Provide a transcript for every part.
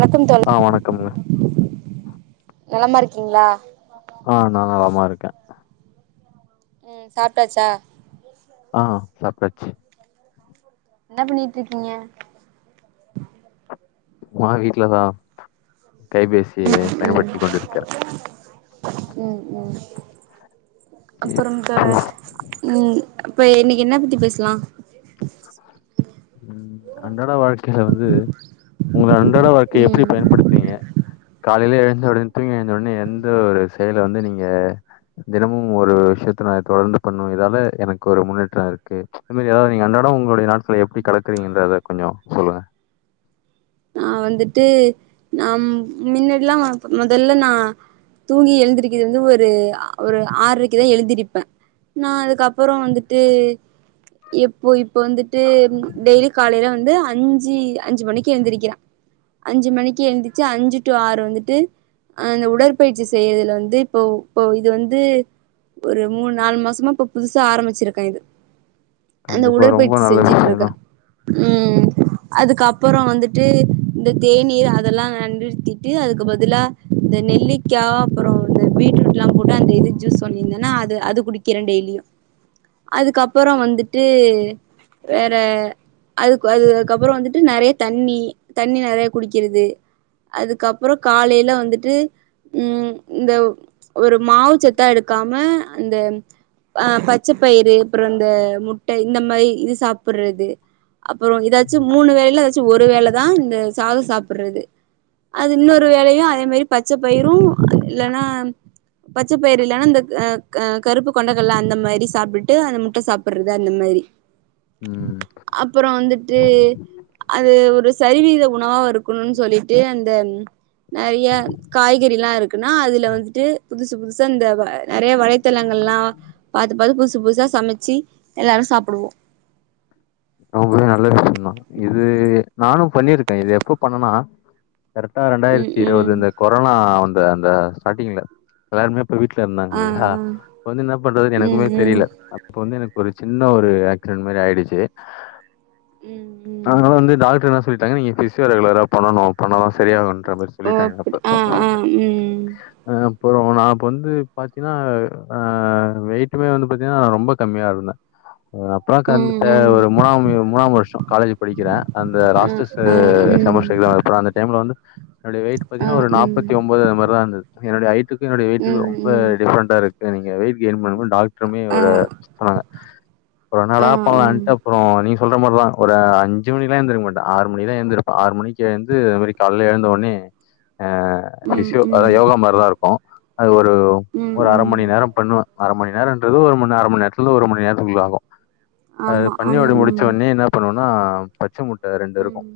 வணக்கம் தோழி ஆ வணக்கம்ங்க நலமா இருக்கீங்ளா ஆ நான் [inaudible] உம் சாப்ட்டாச்சா ஹா சாப்டாச்சு என்ன பண்ணிட்டு இருக்கீங்க சும்மா வீட்ல தான் கைபேசியே ம் ம் பயன்படுத்தி கொண்டிருக்கிறன் ம் ம் அப்புறம் தோழர் உம் அப்ப இன்னைக்கு என்ன பத்தி பேசலாம் து உங்கள அந் ன்றாட வாழ்க்கைய எப்டி ம் பயன்படுத்துவீங்க காலையில எழுந்த உடனே தூங்கி எழுந்த உடனே எந்த ஒரு செயல வந்து நீங்க தினமும் ஒரு விஷயத்த ந தொடர்ந்து பண்ணணும் இதால எனக்கு ஒரு முன்னேற்றம் இருக்கு ச் மாரி ஏதாது நீங்க அன்றாடம் உங்களுடைய நாட்கள எப்படி கெடக்குறீங்கன்றத கொஞ்சம் சொல்லுங்க நான் வந்துட்டு நம் மின்னாடில்லாம் முதல்ல நான் தூங்கி எழுந்திருக்கிறது வந்து ஒரு ஒரு ஆர்ரைக்குதான் எழுதிருப்பேன் நான் அதுக்கப்புறம் வந்துட்டு எப்போ இப்போ வந்துட்டு டெய்லி காலையில வந்து அஞ்சு அஞ்சு மணிக்கு எழுந்திருக்கிறான் அஞ்சு மணிக்கு எழுந்துச்சு அஞ்சு டு ஆறு வந்துட்டு அஹ் அந்த உடற்பயிற்சி செய்யறதுல வந்து இப்போ இப்போ இது வந்து ஒரு மூணு நாலு மாசமா இப்ப புதுசா ஆரம்பிச்சிருக்கேன் இது கண்டிப்பா ரொம்ப நல்ல விஷய தான் உம் அதுக்கப் அப்புறம் வந்துட்டு இந்த தேநீர் அதெல்லாம் நிறுத்திட்டு அதுக்கு பதிலா இந்த நெல்லிக்கா அப்புறம் இந்த பீட்ரூட் எலாம் போட்டு அந்த இது ஜூஸ் சொல்லியிருந்தேன்னா அது அது குடிக்கிறேன் டெய்லியும் அதுக்கப்புறம் வந்துட்டு வேற அது அது அதுக்கப்புறம் வந்துட்டு நிறைய தண்ணி தண்ணி நிறைய குடிக்கிறது அதுக்கப்புறம் காலையில வந்துட்டு உஹம் இந்த ஒரு மாவுச்சத்தா எடுக்காம அந்தஹ பச்ச பயிறு அப்புறம் இந்த முட்ட இந்த மாரி இது சாப்படுறது அப்புறம் ஏதாச்சும் மூணு வேல்ல ச்சு ஒரு வேலதான் இந்த சாதம் சாப்பிடுறது அது இன்னொரு வேலையும் அதே மாரி பச்ச பயிரும் இல்லன்னா பச்ச பயிர் இல்லன்னா இந்தஹ கருப்பு கொண்டகல்ல அந்த மாரி சாப்பிட்டு அந்த முட்ட சாப்பிடுறது அந்த மாரி உம் இந்த ஒரு சரிவீத உணவா இருக்கணும்னு சொல்லிட்டு அந்த நிறைய காய்கறில்லாம் இருக்குன்னா அதுல வந்துட்டு புதுசு புதுசா அந்த வா நிறைய வளைத்தளங்களான் பாத்து பாத்து புதுசு புதுசா சமைச்சு எல்லாரும் சாப்புடுவோம் ரொம்பவே நல்ல விஷயம்தான் இது நானும் பண்ணிருக்கேன் இது எப்ப பண்ணனா கரட்டா ம் இரண்டாயிரத்தி ம் இருவதுல கொரோனா வந் அது அந்த ஸ்டார்டிங்ல எல்லாருமே இப்ப வீட்டுல இருந்தாங்க ஆ இல்லைங்களா ஆ அப்ப வந்து என்ன பண்றதுன்னு ம் எனக்குமே ம் தெரியல அப்ப வந்து எனக்கு ஒரு சின்ன ஒரு ஆக்சிடென்ட் மாரி ஆயிடுச்சு ம் ம் ஆஹ வந்து டாக்டர் என்ன சொல்லிட்டாங்கன நீங்க பிசியோ ரெகுலரா பண்ணணும் பண்ணதான் சரியாவுனு ஓ ஆஹ் ஆஹ் உம் அப்புறோம் நா அப்ப வந்து பாத்தீனா அஹ் வெயிட்டுமே வந்து பாத்தீனா ந ரொம்ப கம்மியா இருந்தேன் அப்பலா ம் கறந்துட ம் ஒரு மூணாம் வி மூணாம் வருஷம் காலேஜ் படிக்கிறே அந்த ஆ லாஸ்டு செ ஆ ம் செமஸ்டர் [unintelligible] அந்த டைம்ல வந்து என்னுடைய வெயிட் ஆ பாத்தீங்னா ஒரு ம் நாப்பத்திஒம்போது அது மாரிதா இருந்துது என்னுடைய ஹட்டுக்கு என்னுடய வெயிட்டுக்கு ம் ரொம்ப ம் டிஃரண்டா இரு இல்ல நீங்க வெய்ட் கெயின் பண்ணனும் டாக் ட்ருமே ஆ ஒரு சொன்னாங்க கொரோனால ஆ ஆ [unintelligible] நீ சொல்ற மாரிதா ஒரு அஞ்சுமணிகலா எந்திருக்கமாட்ட ஆறு மணிக்குதா எழுந்திருப்ப ஆறு மணிக்கு எழுந்து அது மாரி கால எழுந்த ஒடனே ஆஹ் ம் பிசியோ அதா ம் யோகா மாரிதா இருக்கோ ஒரு ம் ஒரு அர ம் மணி நேரம் பண்ணுவே அர மணி நேரன்றது ஒரு மணி அர மணி நேரத்துலருந்து ஒரு மணி நேரத்துக்குல்ல ஆகோ ஆமா அம் பண்ணியோட முடிச்சவுனே என்ன பண்ணு ஆனா பச்ச முட் ட ரெண்டு இருக்கோ ம்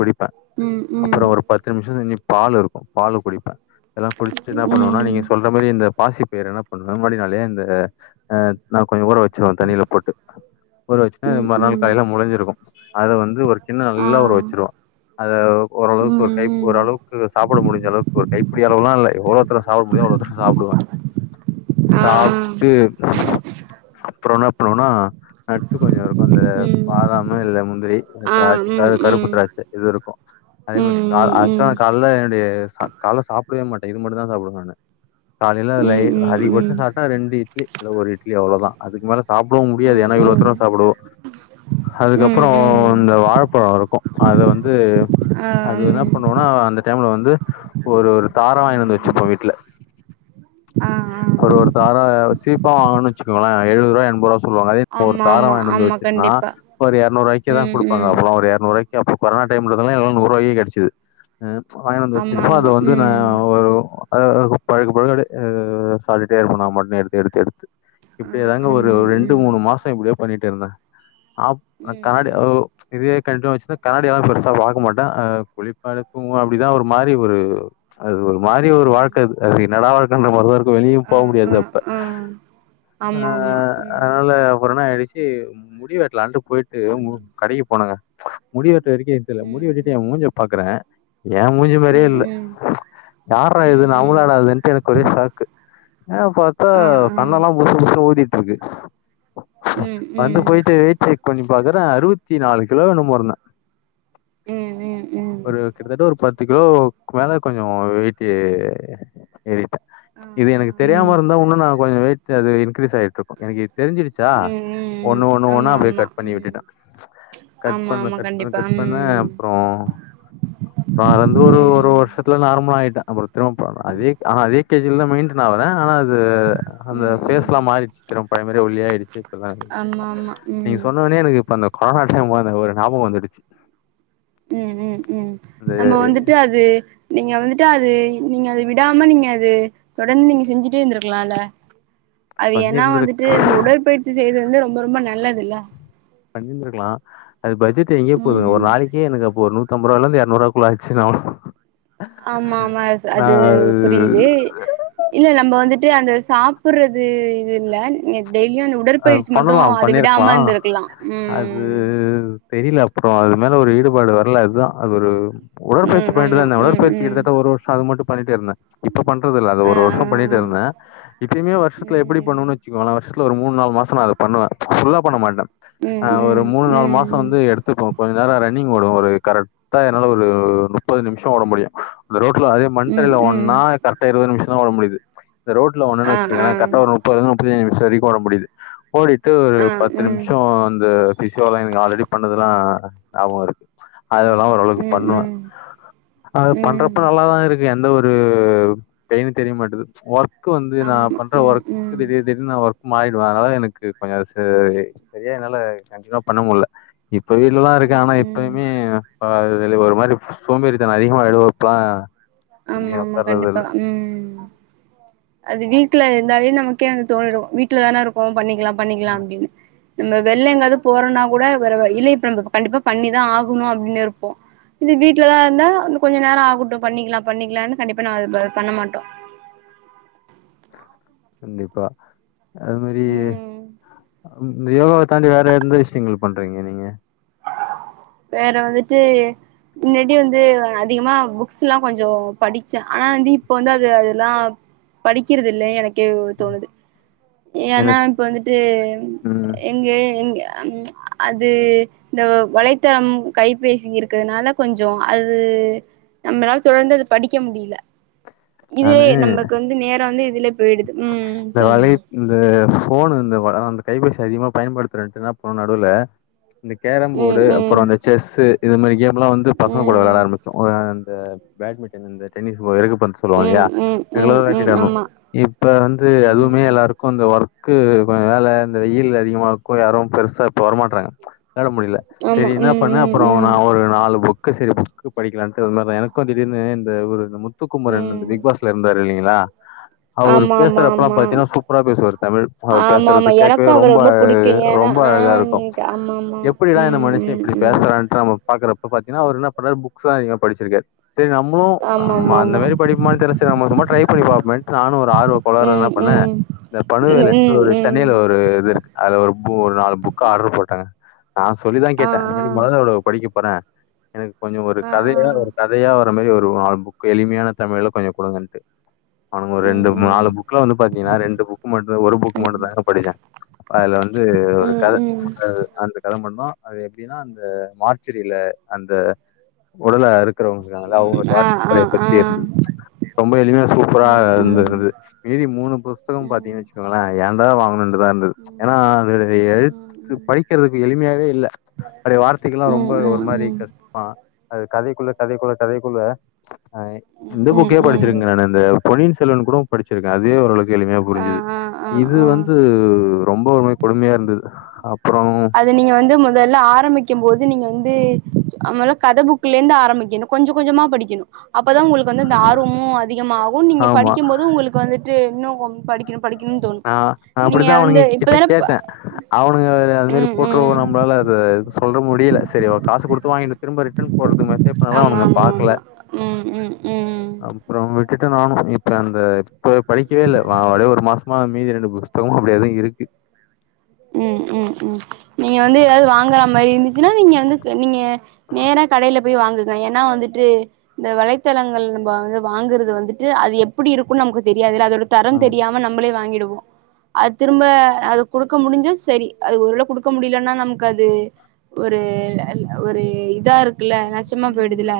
குடிப்பே ம் ம் அப்பறோ வந்து ஒரு பத்து நிமிஷதுக்கு நீப் பால் இருக்கோ பால் குடிப்பே எல்லா குடிச்சிட்டு நா ம் பண்ணுவேனா நீங்க ம் சொன்ன மாரியே இந்த பாசி பயர் நா பண்ணுவ முன்னாடி நாலே அந்த அஹ் நா கொஞ்ச கூர வச்சிருவே தண்ணியில போட்டு ஊர வச்சுனா ம் மறுநாள் ம் காலையில மோளஞ்சிருகோ அத வந்து ஒரு கின ஆ நல்லா ஒரு உரவச்சுருவே அத ஓரளவுக்கு ம் ஒரு கை ம் ஓரளவுக்கு சாப்புட முடிஞ்ச அளவுக்கு ஒரு கைப்பிடி அளவுலா இல்ல எவ்ளோகொள்ள சாப்ட முடியுதோ அவ்ளோத சாப்டுவே ஆ ஆ சாப்ட்டு அப்றோன அனா நட்சு கொஞ்ச இருக்கு அந்த ம் பாதாமு இல்ல முந்திரி கொஞ்ச ஆ திராட்ச ம் அது கருப்பு ம் திராட்ச இது இருக்கு ம் ம் ம் ம் ம் அதுமாரி ம் அடுத்த நாள் கால்ல என்னுடய கால்லா சாப்ப [unintelligible] மாட்டே இது மட்டோதா சாப்டுவோ நானு காலையில இல அதிகபட்ச சாப்டா ரெண்டு இட்லி இல்ல ஒரு இட்லி அவ்ளோதா அதுக்கு மேல சாப்டவும் ம் முடியாது எனா இவளோ ம் அப்ரோ சாப்டுவோ அதுக்கப்றோ ம் ம் இந்த வாழப்பழ இருக்கோ அது வந்து ஆ அது என்னா ம் பண்னோனா அந்த டைம்ல வந்து ஒரு ஒரு தாரா வாங்கினு வந்து ம் வச்சுப்பே வீட்ல ஆ ஆ ஒரு ஒரு தாரா சீப் [unintelligible] வாங்கன்னோ வச்சுக்கோங்ளே எழுவரூபா எம்பரூபா சொல்லுவாங்க ஒரு ஆமா தாரா ஆமா வாங்கினுவந்து ஆமா வச்சுட்னா கண்டிப்பா ஒரு எரனூறுபாய்க்கு தா ம் குடுப்பாங்க ம் அப்றோ ஒரு இருரூறுபாய் எப்போ கொரோனா டைம்லதெல்ல எல்லா நூருபாய்க்கு கெடச்சது அ வாங்கினு வந்து ஆமா வச்சிருப்பே அத ஆமா வந்து நா ம் ஒ [unintelligible] அதது பழகு பழக அப்டே சாப்பிடுட்டே இருப்பே நாமட்டோ எடுத்து எடுத்து எடுத்து ஆ இப்டியேதாங்க ஒரு ஆமா ரெண்டு ம் மூணு மாச அப்டியே பண்ணிட்டேருந்தேன் ஆஹ் காடு ம் ஓ இதே [unintelligible] காடு யாருன்னு பெருசா பாக்க மாட்டே புளிப்பா இருக்கும் அப்டிதான் ஒரு மாரி ஒரு அது ஒரு மாறி ஒரு ம் ம் வாழ்க்க அது என்னடா வாழ்க் அந்த மாறிதாஇருக் வெளியும் ஆ போக ஆ முடியாது அப்ப ஆ ஆ ஆமா ஆமா ம் அதனால ஆயிடுச்சு முடி வெட்டலான்னுட்டு போயிட்டு ம் கடைக்கு போனங்க முடி வெட் இது வரைக்கும் ஏதும் தெரில ம் முடி வெட்டிட்டு ம் என் மூஞ்ச பாக்குறேன் ஏன் மூஞ்சு மாறியே இல்ல ம் யார்ரா ம் இது ம் நம்மளா ம் டா இதுன்னுட்டு எனக்கு ஒரே ஷாக்கு ஆ பாத்தா ஆ ஆ கண்ணெலாம் புசு புசு ஊதி [unintelligible] ம் ம் வந்து போயிட்டு வீச்சு கொஞ்சி பாக்குறேன் அறுபத்தி நாலு கிலோ என்னமோ இருந்தேன் ம் ம் ம் ஒரு கிட்டத்தட்ட ஒரு பத் பத்து கிலோக்கு மேலே கொஞ்சம் வெயிட்டு ஏறிட்டேன் ஆ ஆ இது எனக்கு தெரியாம ம் இருந்தா இன்னும் நான் கொஞ்சே வெயிட் அது இன்கிரீஸ் ஆயிருக்கும் எனக்கு தெரிஞ்சு சா ம் ம் ம் ஒண்ணு ஒண்ணு ஒண்ணா ஆமா அப்டியே ஆமா கட் பண்ணி ம் விட்டுட்டேன் கட் ஆமா பண்ண ஆமா கட் பண்ண கண்டிப்பா கட் பண்ண ம் அப்றோ அதுலந்து ஒரு ஒரு ம் வருஷத்துல நார்மல் ஆயிட்டா அப்றோ திரும்ப அதே ஆன அதே கேஜில தான் மெயின்டன் ஆவுறேன் ஆனா அது உஹ் அந்த ம் ம் பேஸ்லாம் மாறிடுச்சு திரும்ப பழைய மாரி ஒல்லியாயிடுச்சு ஆமா ஆமா நீங்க ம் சொன்னோனே எனக்கு இப்ப அந் இந்த கொரோனா டைம்ல ஒரு ஞாபகம் வந்துடுச்சு உம் உம் உம் அந்த நம்ம வந்துட்டு அது நீங்க வந்துட்டு அது நீங்க அது விட் விடாம நீங்க அது தொடர்ந்து நீங்க செஞ்சுட்டே இருந்திருக்கலால அது ஏன்னா வந்துட்டு பண்ணியிருந்திருக் நம்ம உடற்பயிற்சி செய்தது வந்து ரொம் ரொம்ப ரொம்ப நல்ல பண்ணிருந்திருக்கலாம் அது பட்ஜெட் எங்கயோ போதுங்க ஒரு ம் நாளைக்கே எனக்கு அப்போ ஒரு நூத் நூத்தம்பதுரூபாயிலந்து இருநூறுவாக்குள்ள ஆயிடுச்சு ஆமா ஆமா அது புரியுது இல்ல நம்ம வந்துட்டு அந்த சாப் ப்புறது இது இல்ல டெய்லியும் அந்த அது உடற்பயிற்சி மட்டும் பண்ணலாம் அதை விடாம பண்ணிருக்கலாம். இருந்திருக்கலாம் அது உம் தெரியல அப்றோம் அது மேல ஒரு ஈடுபாடு வரல அது தான் அது ஒரு உடற்பயிற்சி ம் பண்ணிட்டு தான் ஆமா இருந்தேன் ம் உடற்பிற்சி ம் கிட்டத்தட்ட ஒரு வருஷம் அது மட்டும் பண்ணிட்டு இருந்தேன் இப் இப்ப பண்றதுல்ல அது ஆ ஒரு ஆ வருஷம் பண்ணிட்டு இருந்தேன் இப்பயுமே வருஷத்ல எப்டி பண்ணும்னு வச்சுக்கோவ வருஷ ஒரு மூணு நாள் மோசமா இது பண்ணுவே ஃபுல்லா பண்ண மாட்டேன் ஆஹ் ம் ஒரு மூணு நாலு மாசம் வந்து எடுத்துப்போம் கொஞ்சே நேர ரன்னிங் ஓடுவன் ஒரு கரெக்டா என்னால ஒரு முப்பது நிமிஷம் ஓட முடியும் அந்த ரோட் ல அதே மண் ம் ம் ம் ம் ம் தரயில ம் ஓடுன கரட்ட இருவது நிமிஷ் ம் ஒட முடியுது இந்த ரோட்ல ஒடுனே ஆ ஆ வச்சிங்களே கரெக்டா ஒரு நுப்பது நுப் இப்பே இனி சரிபண்ண முடியுது ஓடிட்டு ஒரு ஆ பத்து ம் நிமிஷம் அந்த பிசியோல எனக் ஆல்ரெடி பண்ணுது எல்லா அ ஞாபகம் இருக் அதெல்லா ம் ஓரளவுக் ம் பண்ணுவேன் ம் அது ம் பண்றப்ப நல்லாதா இருக் இது எந்த ஒரு பெயின் தெரிய மாட்டேது ஒர்க் க்கு வந்து நா ஆமா பண்ற ம் ம் ஒர்க்கு திடீர் திடீர்னு ஒர்க் மாறி ரு அதனால எனக்கு கொஞ்ச ச சரியா என்னால கன்டினுவா பண்ண முடில இ ப்ப வீட்லதா இருக்கே ம் ஆனா ம் இப்பயுமே பா அது செரி ஒரு மாரி சோம்பேறித்தன அதிகமா [unintelligible] ஆமா வெளிய ஆமா உக்காறது கண்டிப்பா இல்ல உம் அது வீட்ல இருந்தாலே நமக்கே வந்து தோணிடு வீட்லதானே இருக்கோ பண்ணிக்லா பண்ணிக்லா அப்டின் இந்த வெள்ள எங்காவுது போறோனா கூட வேற வழி இல்ல இப்ப நம்ம கண்டிப்பா பண்ணிதா ஆகணு அப்டின்னு இருப்போ இது வீட்லதா இருந்தா இன்னு கொஞ்ச நேரோ ஆகட்டு பண்ணிக்கலா பண்ணிக்லானு கண்டிப்பா நா இப்ப பண்ண மாட்டோ கண்டிப்பா அது மாரி ம் இந்த யோகாவ தாண்டி வேற எந்த விஷ்யங்கள் பண்றீங்க நீங்க வேற வந்துட்டு மின்னாடி வந்து அதிகமா புக்ஸ்லா கொஞ்சோ படிச்சே ஆனா வந்து இப்ப வந்து அது அதெல்லா படிக்கறது இல்ல எனக் கேவு தோணுது ஏன்னா எனக்கு இப்ப வந்துட்டு ம் எங்க எங்க அந் அது இந்த வலைத்தளம் கைபேசி இருக்கிறதுனால கொஞ்ச அது நம்மளால் தொடர்ந்து அத படிக்க முடியல இதே நானு நமக்கு வந்து நேரோ வந்து இதுலயே போயிடுது உம் இந்த சொல்லுங்க வலை இந்த ஃபோனு இந்த அந்த கைபேசி அதிகமா பயன்படுத்துறேன்ட்டு என்னா பண்ணுன நடுவுல இந்த கேரம் ம் போர்டு ம் அப்புறோ அந்த செஸ்ஸு இது மாரி கேம் லா வந்து பசங்க கூட ம் வெளையாட ஆரம்பிச்சோ [unintelligible] இந்த பேட்மிண்டன் இந்த டென்னிஸ் பால் இறகுபந்து சொல்லுவாங்க இல்லையா ம் ம் ம் ரெகுலராயிட்டு ம் தரணும் ஆமா இப்ப வந்து அதுவுமே ம் எல்லாருக்கு அந்த ஒர்க் கு கொஞ்ச நாளா இந்த வெயில் அதிகமா இருக்கவு யாரும் பெருசா இப்ப வரமாட்டறாங்க வெளாட முடியல ஆமா சரி என்னா ம் பண்ணே ம் அப்புறோ நா ம் ஒரு நாலு பு க்கு செரி புக்கு படிக்கலான்ட்டு இந்த மார எனக்கு திடீர்னு இந்த ஒரு மு த்துக்குமரன் ம் பிக் பாஸ்ல இருந்தார் ரு இல்லைங்களா அவுரு ஆமா ஆமா பேசுறப்பல்லா ஆமா பாத்தீங்கன்னா சூப்பரா பேசுவார் தமிழ் அவர் ஆமா ஆமா பேசுறது கேக்கவே எனக்கு அவர ரொம்ப புடிக்கு அழ் ஏன்னா ரொம்ப ஆ அழகா இருக்கும் ஆமா ஆமா எப்படிடா இந்த ம் மனுஷ ம் இப்டி ம் பேசுறான்ட்டு நம்ம பாக்குறப்ப பாத்தீங்கன்னா அவரு என்ன பண்ணாரு புக்ஸ்லா அதிகமா படிச்சிருக்காரு சரி நம்மளு ஆமா நம்ம ஆமா அந்த ஆமா மாரி படிப்பமான்னு தெரில சரி நம்ம சும்மா ட்ரை பண்ணி பாப்போமேனு நானு ஒரு ஆர்வ கோளாறுல என்ன ம் ம் ம் பண்ணே ம் இந்த [unintelligible] ஒரு சென்னையில ஒரு இது இருக்கு அதுல ஒரு பு ஒரு நாலு புக்கு ஆர்ட்ரு போட்டே ஆஹ நான் சொல்லிதான் கேட்டேன் ஆ இத ஆ முததடவ படிக்க அப்புறம் எனக்கு கொஞ்சம் ஒரு ஆ ஆ கதையா ஒரு கதையா மாதிரி ஒரு புக்கு எளிமையான தமிழ்ல கொஞ்சம் கொடுங்கன்ட்டு அவனுங்க ஒரு ம் ரெண்டு நாலு ம் புக்லாம் வந்து பாத்தீங்கன்னா ரெண்டு புக்கு மட்டும் ஒரு புக்கு மட்டும தாங்க படிச்சான் அப்ப அதுல வந்து ஒரு கதை ம் அந்த கதை மட்டு்தான் அது எப்படின்னா அந்த மார்ச்சரியில அந்த உடலை இருக்கிறவங்காள அவுங்க ம் ம் ஆ ஆ கதைய ஆ பற்றி இருந்தது ரொம்ப எளிமையா சூப்பரா ம் ம் ம் இருந்தருது மீறி மூணு புஸ்தகம் பாத்தீங்கன்னு வச்சுக்கோங்களேன் ஏன்டா வாங்கணும் இருந்தது ஏன்னா அதத எழுத்து படிக்கிறதுக்கு எளிமையாவே இல்ல அப்படியே வார்த்தைக்குல்லாம் ரொம்ப ம் ம் ம் ம் ஒரு ம் மாதிரி கஷ்டாம அது கதை குள்ள கதை குள்ள கதை குள்ள இந்த ம் ம் புக்கே ம் ம் படிச்சிருங்க நானே அந்த பொனின் செல்வன் கூட படிச்சிருக்கேன் அதுவே ஓரளவுக்கு எளிமையா ஆ புரிஞ்சுது ஆ ஆ இது ஆ வந்து ரொம்ப ஒரு மாரி கொடுமையா இருந்தது அப்புறோ அது நீங்க வந்து முதல்ல ஆரம்பிக்கும் போது நீங்க வந்து கதை புக்ல இருந்து ஆரம்பிக்கணும் கொஞ்சம் கொஞ்சமா படிக்கணும் அப்பதான் உங்களுக்கு வந்து இந்த ஆர்வமும் அதிகமாகும் நீங்க ஆமா படிக்கும் போது உங்களுக்கு வந்து இன்னும் படிக்கண படிக்கணுனு தோணு ஆஹ் நீங்க அப்படித்தான் அவனுங்க கிட்ட இப்பதான கேட்டேன் அவனுங்க அது மாதிரி ம் போட்டு ம் நம்மளால அது சொல்ல முடியல சரி காசு கொடுத்து வாங்கிட்டு திரும்ப ரிட்டன் போடுறது மெசேஜ் பண்ணாலாம் ஆமா அவனுங்க ஆமா பாக்கல ஆமா ம் ம் ம் அப்புறம் கிட்டு நானும் இப்ப அந்த இப்ப படிக்கவே இல்லை அவ ஒரு மாசம் மீதி ரெண்டு புத்தகம் அப்படியதான் இருக்கு உம் உம் உம் நீங்க வந்து ஏதாவது வாங்கற மாதிரி இருந்து என்னா நீங்க வந்து நீங்க நேரா கடையில போய் வாங்குங்க ஏன்னா வந்துட்டு இந்த வளைத்தளங்கள் நம்ம வந்து வாங்குறது வந்துட்டு அது எப்படி இருக்கும் நமக்கு தெரியாது அத ஆ தரம் தெரியாம நம்மளே வாங்கிடுவோம் அது திரும்ப அது குடுக் க்க முடிஞ்ச சரி அது ஒருவேளை கொடுக்க முடியலன்னா நமக்கு அது ஒரு ஒரு இதா இருக்கு ல்ல நாசமா போயிடுதுல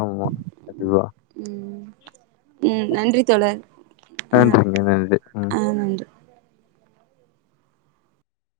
ஆமா கண்டிப்பா உம் உம் நன்றி தோழர் நன்றிங்க நன்றி உம் ஆ நன்றி